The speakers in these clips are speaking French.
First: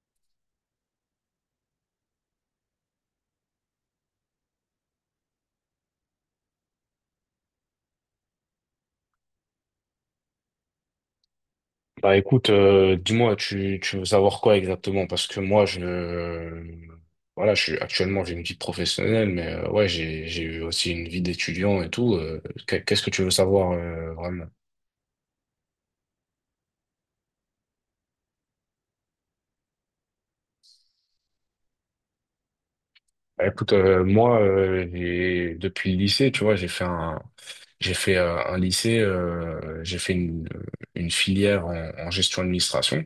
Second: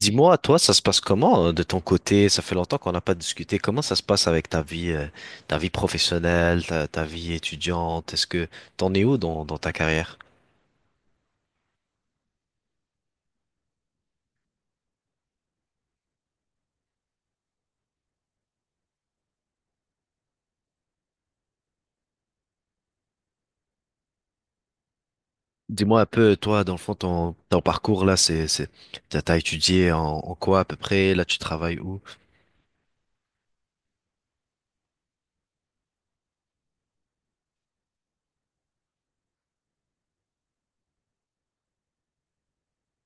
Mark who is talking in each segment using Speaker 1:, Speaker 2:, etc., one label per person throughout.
Speaker 1: Dis-moi, toi, ça se passe comment de ton côté? Ça fait longtemps qu'on n'a pas discuté. Comment ça se passe avec ta vie professionnelle, ta vie étudiante? Est-ce que t'en es où dans ta carrière?
Speaker 2: Bah écoute, dis-moi, tu veux savoir quoi exactement? Parce que moi, voilà, je suis actuellement j'ai une vie professionnelle, mais ouais, j'ai eu aussi une vie d'étudiant et tout. Qu'est-ce que tu veux savoir vraiment?
Speaker 1: Dis-moi un peu, toi, dans le fond, ton parcours là, c'est, t'as étudié en quoi à peu près? Là, tu travailles où?
Speaker 2: Bah, écoute, moi, depuis le lycée, tu vois, j'ai fait un lycée, j'ai fait une filière en gestion administration.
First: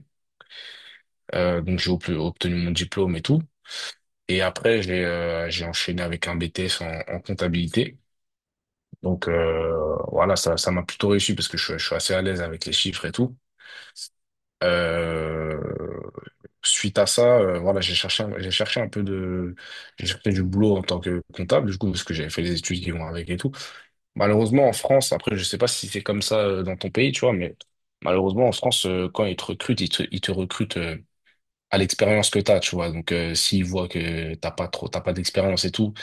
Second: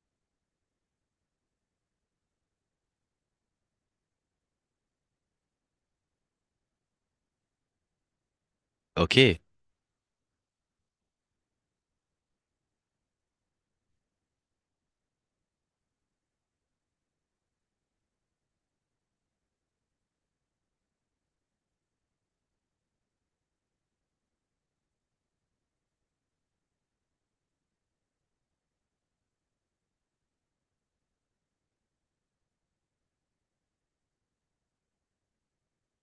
Speaker 2: Donc j'ai obtenu mon diplôme et tout. Et après, j'ai enchaîné avec un BTS en comptabilité. Donc
Speaker 1: Ok.
Speaker 2: voilà, ça m'a plutôt réussi parce que je suis assez à l'aise avec les chiffres et tout. Euh, Suite à ça, voilà, j'ai cherché un peu de, j'ai cherché du boulot en tant que comptable, du coup, parce que j'avais fait les études qui vont avec et tout. Malheureusement, en France, après, je sais pas si c'est comme ça dans ton pays, tu vois, mais malheureusement, en France, quand ils te recrutent, ils te recrutent, à l'expérience que t'as, tu vois. Donc, s'ils voient que t'as pas trop, t'as pas d'expérience et tout,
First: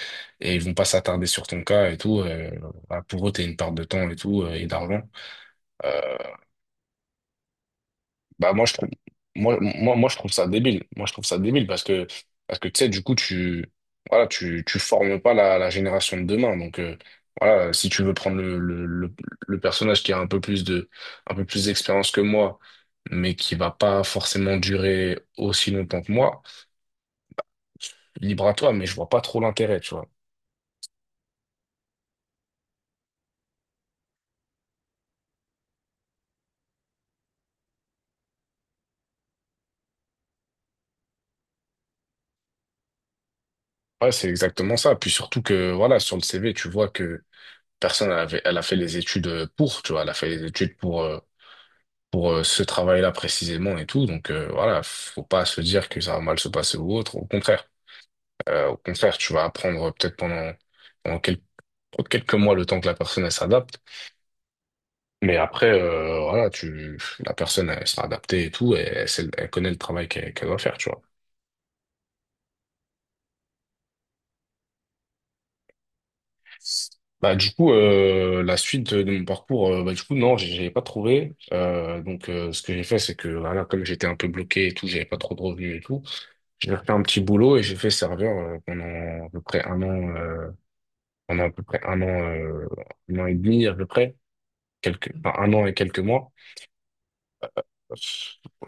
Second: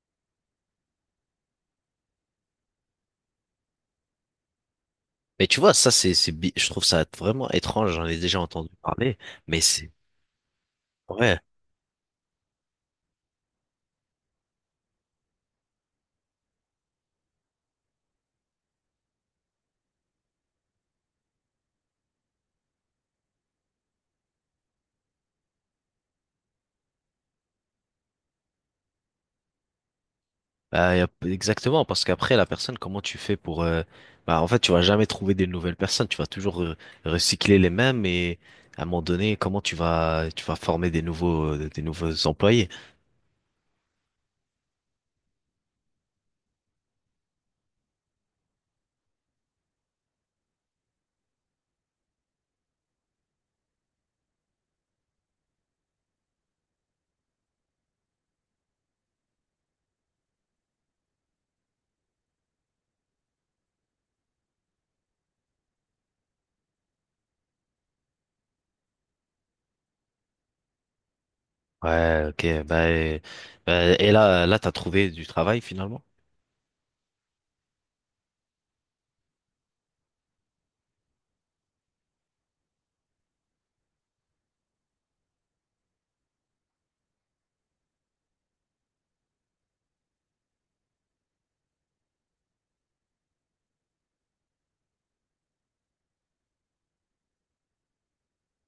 Speaker 2: et ils vont pas s'attarder sur ton cas et tout, bah, pour eux, t'es une perte de temps et tout, et d'argent.
Speaker 1: Mais tu vois, ça,
Speaker 2: Euh,
Speaker 1: je trouve ça vraiment étrange. J'en ai déjà
Speaker 2: Bah, moi,
Speaker 1: entendu parler, mais
Speaker 2: je trouve ça débile. Moi, je trouve ça
Speaker 1: ouais.
Speaker 2: débile parce que, tu sais, du coup, voilà, tu formes pas la génération de demain. Donc, voilà, si tu veux prendre le personnage qui a un peu plus de, un peu plus d'expérience que moi, mais qui va pas forcément durer aussi longtemps que moi, libre à toi, mais je vois pas trop l'intérêt, tu vois.
Speaker 1: Exactement, parce qu'après, la personne, comment tu fais Bah, en fait, tu vas jamais trouver des nouvelles personnes, tu vas toujours recycler les mêmes et à un moment donné, comment tu vas former des nouveaux des nouveaux employés?
Speaker 2: Ouais, c'est exactement ça. Puis surtout que, voilà, sur le CV, tu vois que elle a fait les études pour, tu vois, elle a fait les études pour ce travail-là précisément et tout. Donc, voilà, faut pas se dire que ça va mal se passer ou autre. Au contraire, tu vas apprendre peut-être pendant, pendant quel- quelques mois le temps que la personne, elle s'adapte. Mais après, voilà, la personne, elle sera adaptée et tout, et elle connaît le travail qu'elle doit faire, tu vois.
Speaker 1: Ouais, ok, bah, et là, t'as trouvé du travail finalement?
Speaker 2: Bah, du coup, la suite de mon parcours, bah, du coup, non, j'avais pas trouvé. Donc, ce que j'ai fait, c'est que, voilà, comme j'étais un peu bloqué et tout, j'avais pas trop de revenus et tout, j'ai fait un petit boulot et j'ai fait serveur pendant à peu près un an, pendant à peu près un an, euh, un an et demi à peu près, enfin, un an et quelques mois.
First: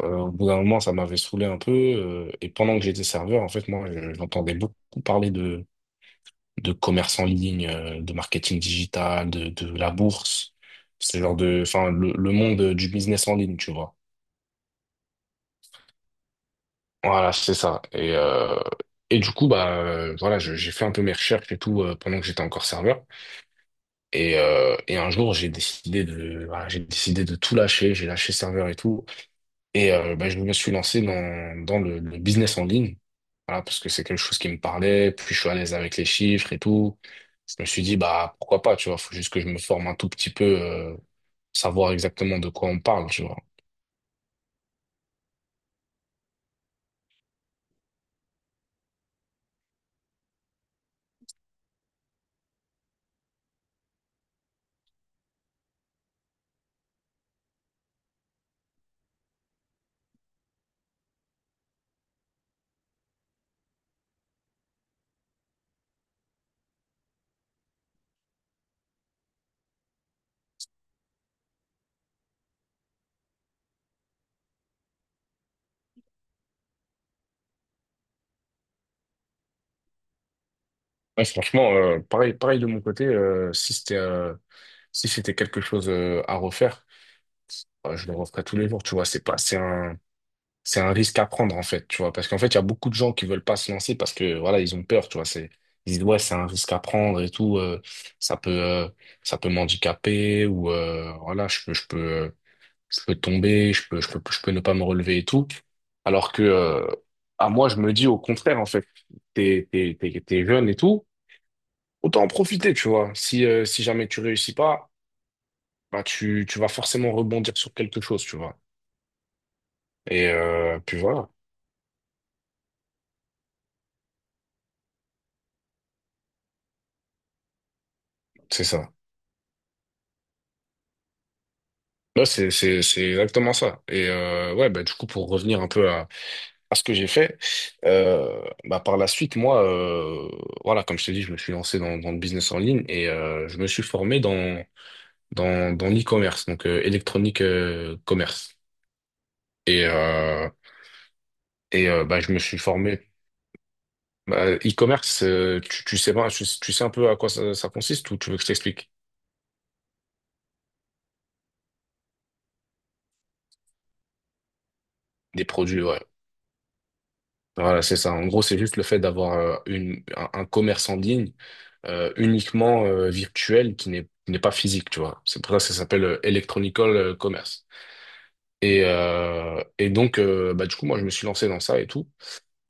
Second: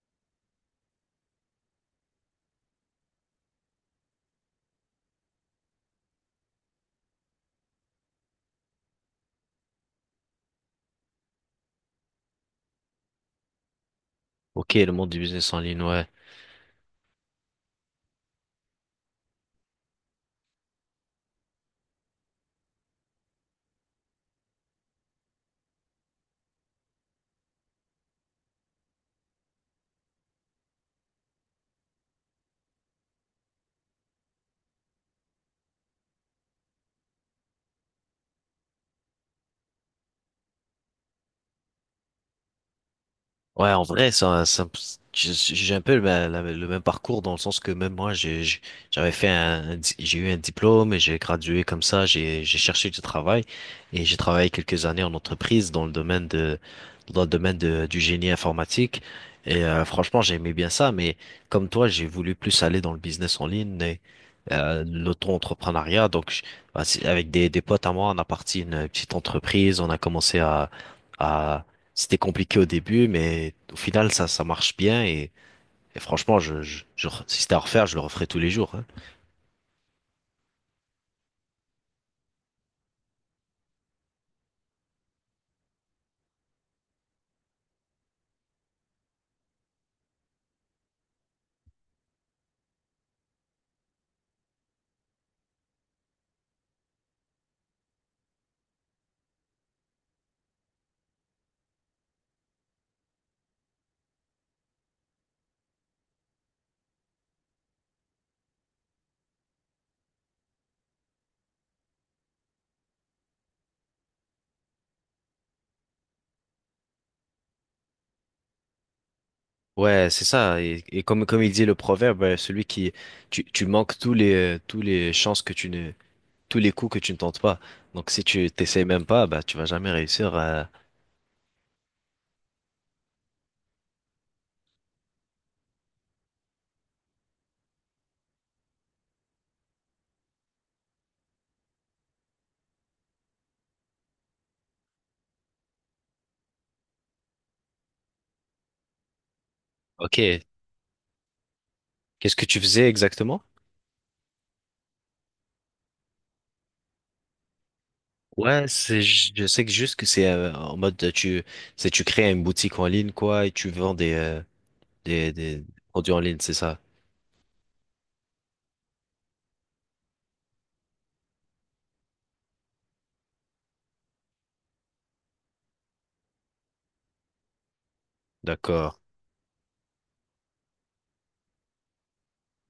Speaker 2: Au bout d'un moment, ça m'avait saoulé un peu. Et pendant que j'étais serveur, en fait, moi, j'entendais beaucoup parler de commerce en ligne, de marketing digital, de la bourse, ce genre de, enfin, le monde du business en ligne, tu vois.
Speaker 1: Ok, le monde du business en ligne, ouais.
Speaker 2: Voilà, c'est ça. Et du coup, bah, voilà, j'ai fait un peu mes recherches et tout pendant que j'étais encore serveur. Et un jour, voilà, j'ai décidé de tout lâcher. J'ai lâché serveur et tout. Et bah, je me suis lancé dans le business en ligne, voilà, parce que c'est quelque chose qui me parlait, puis je suis à l'aise avec les chiffres et tout. Je me suis dit, bah pourquoi pas, tu vois, faut juste que je me forme un tout petit peu, savoir exactement de quoi on parle, tu vois.
Speaker 1: Ouais, en vrai, j'ai un peu le même parcours dans le sens que même moi, j'avais fait j'ai eu un diplôme et j'ai gradué comme ça, j'ai cherché du travail et j'ai travaillé quelques années en entreprise dans le domaine dans le domaine de- du génie informatique. Et franchement, j'aimais bien ça, mais comme toi, j'ai voulu plus aller dans le business en ligne et l'auto-entrepreneuriat. Bah, c'est- avec des potes à moi, on a parti une petite entreprise, on a commencé à c'était compliqué au début, mais au final, ça marche bien et franchement, si c'était à refaire, je le referais tous les jours, hein.
Speaker 2: Ouais, franchement, pareil, pareil de mon côté, si c'était quelque chose à refaire, je le referais tous les jours, tu vois. C'est pas, c'est un risque à prendre en fait, tu vois, parce qu'en fait, il y a beaucoup de gens qui veulent pas se lancer parce que voilà, ils ont peur, tu vois, c'est ils disent ouais, c'est un risque à prendre et tout, ça peut euh, ça peut m'handicaper ou voilà, je peux tomber, je peux ne pas me relever et tout. Alors que à moi, je me dis au contraire en fait, t'es jeune et tout, autant en profiter, tu vois. Si jamais tu réussis pas, bah tu vas forcément rebondir sur quelque chose, tu vois.
Speaker 1: Ouais, c'est
Speaker 2: Et
Speaker 1: ça.
Speaker 2: puis
Speaker 1: Et comme,
Speaker 2: voilà,
Speaker 1: comme il dit le proverbe, celui qui, tu manques tous tous les chances que tu ne, tous les coups que tu ne tentes pas. Donc, si tu
Speaker 2: c'est
Speaker 1: t'essayes
Speaker 2: ça.
Speaker 1: même pas, bah, tu vas jamais réussir. À-
Speaker 2: Là, c'est exactement ça. Et ouais, bah, du coup, pour revenir un peu à, ce que j'ai fait, bah, par la suite, moi, voilà, comme je t'ai dit, je me suis lancé dans le business en ligne et je me suis formé dans l'e-commerce, donc électronique commerce. Et,
Speaker 1: Ok.
Speaker 2: euh, et bah, je
Speaker 1: Qu'est-ce
Speaker 2: me
Speaker 1: que
Speaker 2: suis
Speaker 1: tu faisais
Speaker 2: formé.
Speaker 1: exactement?
Speaker 2: Bah, e-commerce, tu, tu sais, pas- tu sais un peu à quoi ça consiste ou tu veux que je
Speaker 1: Ouais,
Speaker 2: t'explique?
Speaker 1: c'est, ju- je sais que juste que c'est en mode tu, c'est tu crées une boutique en ligne quoi et tu vends
Speaker 2: Des
Speaker 1: des
Speaker 2: produits, ouais.
Speaker 1: produits en ligne, c'est ça.
Speaker 2: Voilà, c'est ça. En gros, c'est juste le fait d'avoir un commerce en ligne uniquement virtuel qui n'est pas physique, tu vois. C'est pour ça que ça s'appelle Electronical Commerce. Et,
Speaker 1: D'accord.
Speaker 2: euh, et donc, bah, du coup, moi, je me suis lancé dans ça et tout.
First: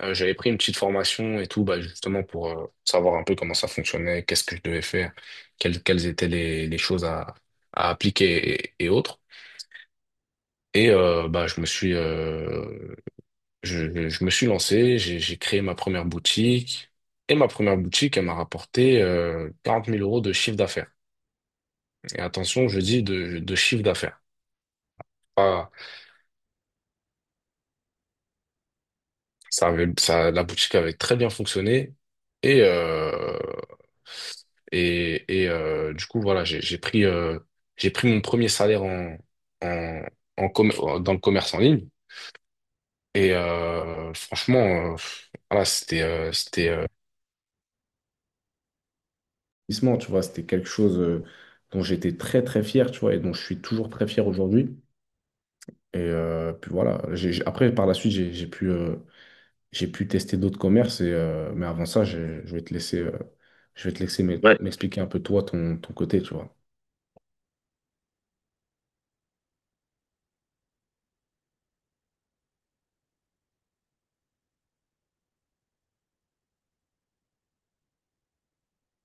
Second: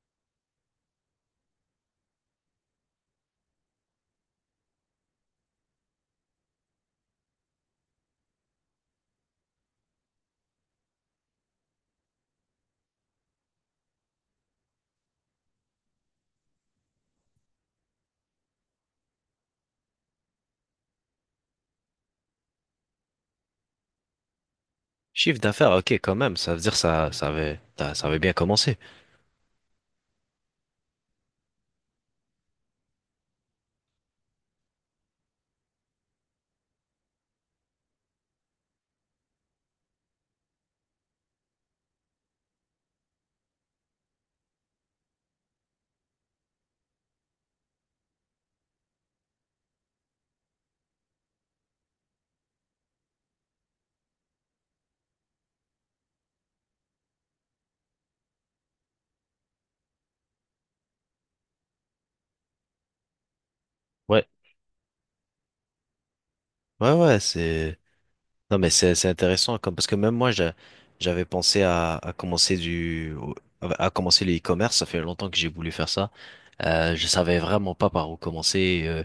Speaker 2: J'avais pris une petite formation et tout, bah, justement pour savoir un peu comment ça fonctionnait, qu'est-ce que je devais faire, quelles étaient les choses à, appliquer et, autres. Et bah, je me suis lancé, j'ai créé ma première boutique. Et ma première boutique, elle m'a rapporté 40 000 euros de chiffre d'affaires. Et attention, je dis de chiffre d'affaires.
Speaker 1: Chiffre
Speaker 2: Ah,
Speaker 1: d'affaires, ok, quand même, ça veut dire ça, ça avait, ça avait bien commencé.
Speaker 2: ça, la boutique avait très bien fonctionné. Et, euh, et, du coup, voilà, j'ai pris mon premier salaire en, en, en commer- dans le commerce en ligne. Et franchement, voilà, investissement, tu vois, c'était quelque chose dont j'étais très très fier, tu vois, et dont je suis toujours très fier aujourd'hui. Et puis voilà, après par la suite, j'ai pu tester d'autres commerces, et, mais avant ça, je vais te laisser,
Speaker 1: Ouais,
Speaker 2: ouais, m'expliquer un peu toi, ton côté, tu vois.
Speaker 1: ouais, ouais, non, mais c'est intéressant, comme, parce que même moi, j'avais pensé à commencer du, à commencer le e-commerce, ça fait longtemps que j'ai voulu faire ça. Je savais vraiment pas par où commencer.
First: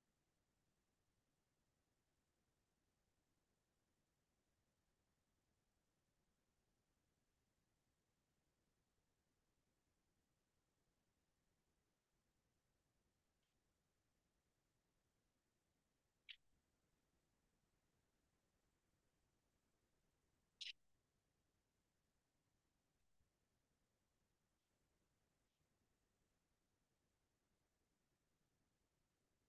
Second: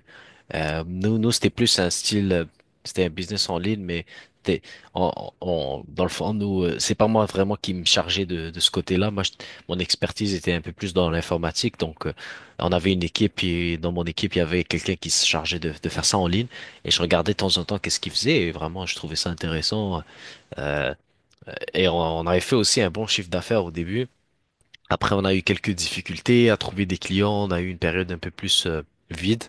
Speaker 1: Nous c'était plus un style, c'était un business en ligne, mais c'était- on, on- dans le fond, nous, c'est pas moi vraiment qui me chargeais de ce côté-là. Mon expertise était un peu plus dans l'informatique, donc on avait une équipe et dans mon équipe, il y avait quelqu'un qui se chargeait de faire ça en ligne et je regardais de temps en temps qu'est-ce qu'il faisait et vraiment, je trouvais ça intéressant. Euh, et on avait fait aussi un bon chiffre d'affaires au début. Après, on a eu quelques difficultés à trouver des clients, on a eu une période un peu plus vide.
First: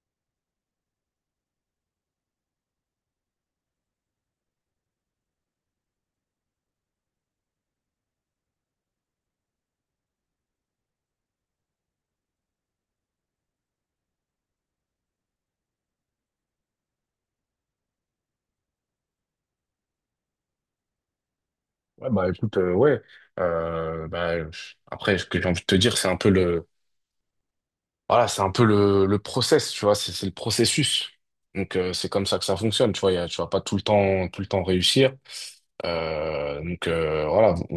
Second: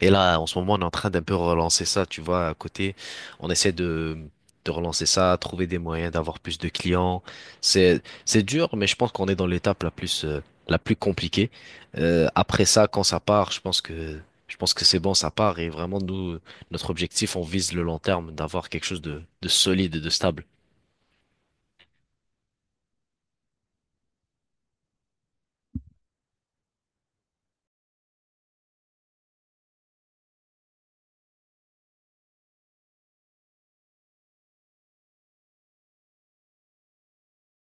Speaker 1: Et là, en ce moment, on est en train d'un peu relancer ça, tu vois, à côté. On essaie de relancer ça, trouver des moyens d'avoir plus de clients. C'est dur, mais je pense qu'on est dans l'étape la plus la plus compliquée. Après ça, quand ça part, je pense que c'est bon, ça part. Et vraiment, nous, notre objectif, on vise le long terme, d'avoir quelque chose de solide et de stable.
Speaker 2: Ouais, bah écoute, ouais. Après, ce que j'ai envie de te dire, c'est un peu le, voilà, c'est un peu le process, tu vois, c'est le processus. Donc, c'est comme ça que ça fonctionne, tu vois, tu vas pas tout le temps, tout le temps réussir. Donc voilà,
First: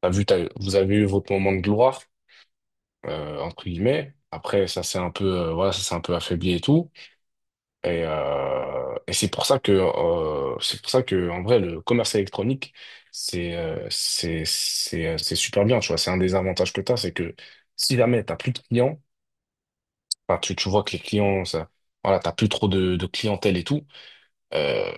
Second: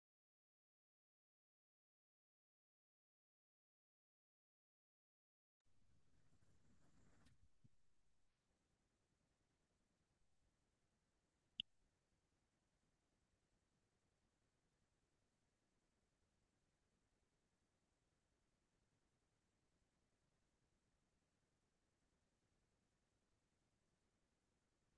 Speaker 2: t'as vu, vous avez eu votre moment de gloire, entre guillemets. Après, ça s'est un peu, voilà, ça s'est un peu affaibli et tout. Et c'est pour ça que, en vrai, le commerce électronique, c'est super bien. Tu vois, c'est un des avantages que t'as, c'est que si jamais t'as plus de clients, enfin, tu vois que les clients, ça, voilà, t'as plus trop de clientèle et tout. euh,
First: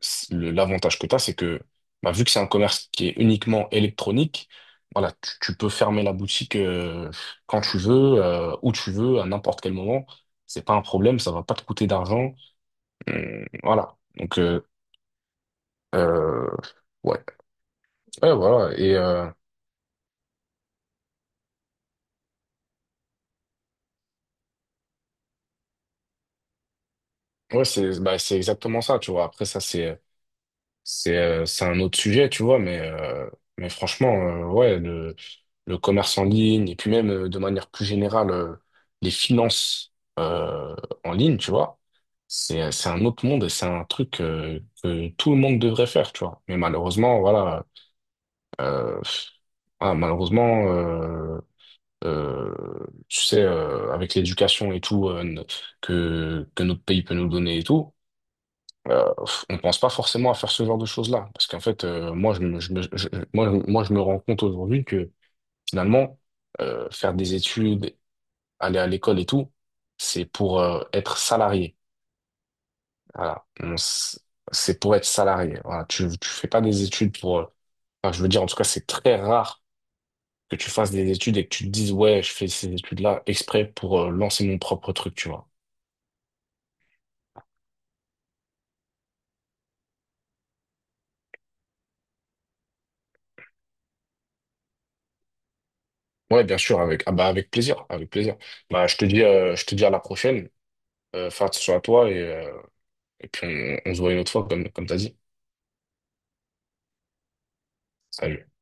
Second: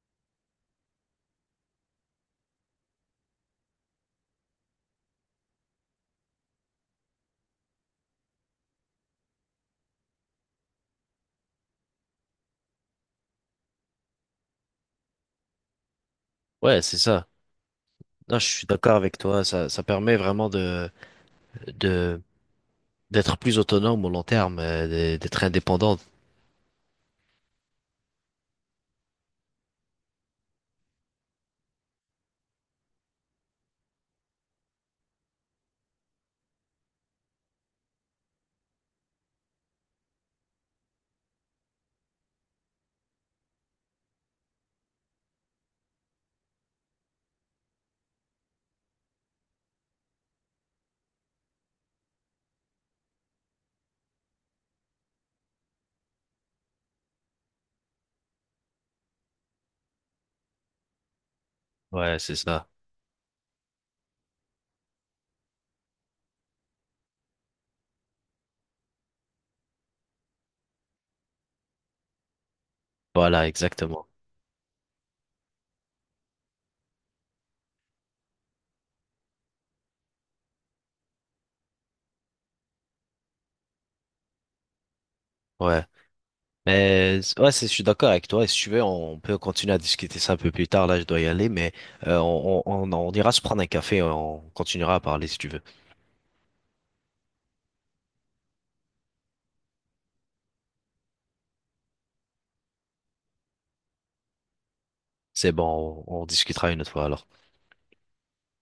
Speaker 2: L'avantage que tu as, c'est que bah, vu que c'est un commerce qui est uniquement électronique, voilà, tu peux fermer la boutique quand tu veux, où tu veux, à n'importe quel moment. C'est pas un problème, ça va pas te coûter d'argent. Voilà. Donc euh,
Speaker 1: Ouais, c'est
Speaker 2: ouais,
Speaker 1: ça.
Speaker 2: ouais,
Speaker 1: Non, je suis
Speaker 2: voilà.
Speaker 1: d'accord
Speaker 2: Et
Speaker 1: avec toi. Ça permet vraiment de, d'être plus autonome au long terme, d'être indépendant.
Speaker 2: ouais, c'est bah, c'est exactement ça, tu vois. Après ça, c'est un autre sujet, tu vois, mais franchement, ouais, le commerce en ligne et puis même de manière plus générale, les finances euh, en ligne, tu vois, c'est un autre monde et c'est un truc que tout le monde devrait faire, tu vois. Mais malheureusement, voilà, euh, voilà, malheureusement, euh, euh, tu sais, avec l'éducation et tout que, notre pays peut nous donner et tout, euh, on pense pas forcément à faire ce genre de choses-là. Parce qu'en fait,
Speaker 1: Ouais,
Speaker 2: moi,
Speaker 1: c'est
Speaker 2: je me,
Speaker 1: ça.
Speaker 2: je me- je- moi, je- moi, je me rends compte aujourd'hui que finalement, faire des études, aller à l'école et tout, c'est pour être salarié.
Speaker 1: Voilà,
Speaker 2: Voilà.
Speaker 1: exactement.
Speaker 2: C'est pour être salarié. Voilà. Tu fais pas des études pour. Enfin, je veux dire, en tout cas, c'est très rare que tu fasses des études et que tu te dises, ouais, je fais ces études-là exprès pour lancer mon propre truc, tu vois.
Speaker 1: Ouais. Mais ouais, c'est- je suis d'accord avec toi. Et si tu veux, on peut continuer à discuter ça un peu plus tard. Là, je dois y aller, mais on ira se prendre un café. On continuera à parler si tu veux.
Speaker 2: Ouais, bien sûr, ah bah, avec plaisir, avec plaisir. Bah, je te dis à la prochaine. Fais attention à toi et puis on se voit une autre fois, comme t'as dit.
Speaker 1: C'est bon, on discutera une autre fois alors.
Speaker 2: Salut.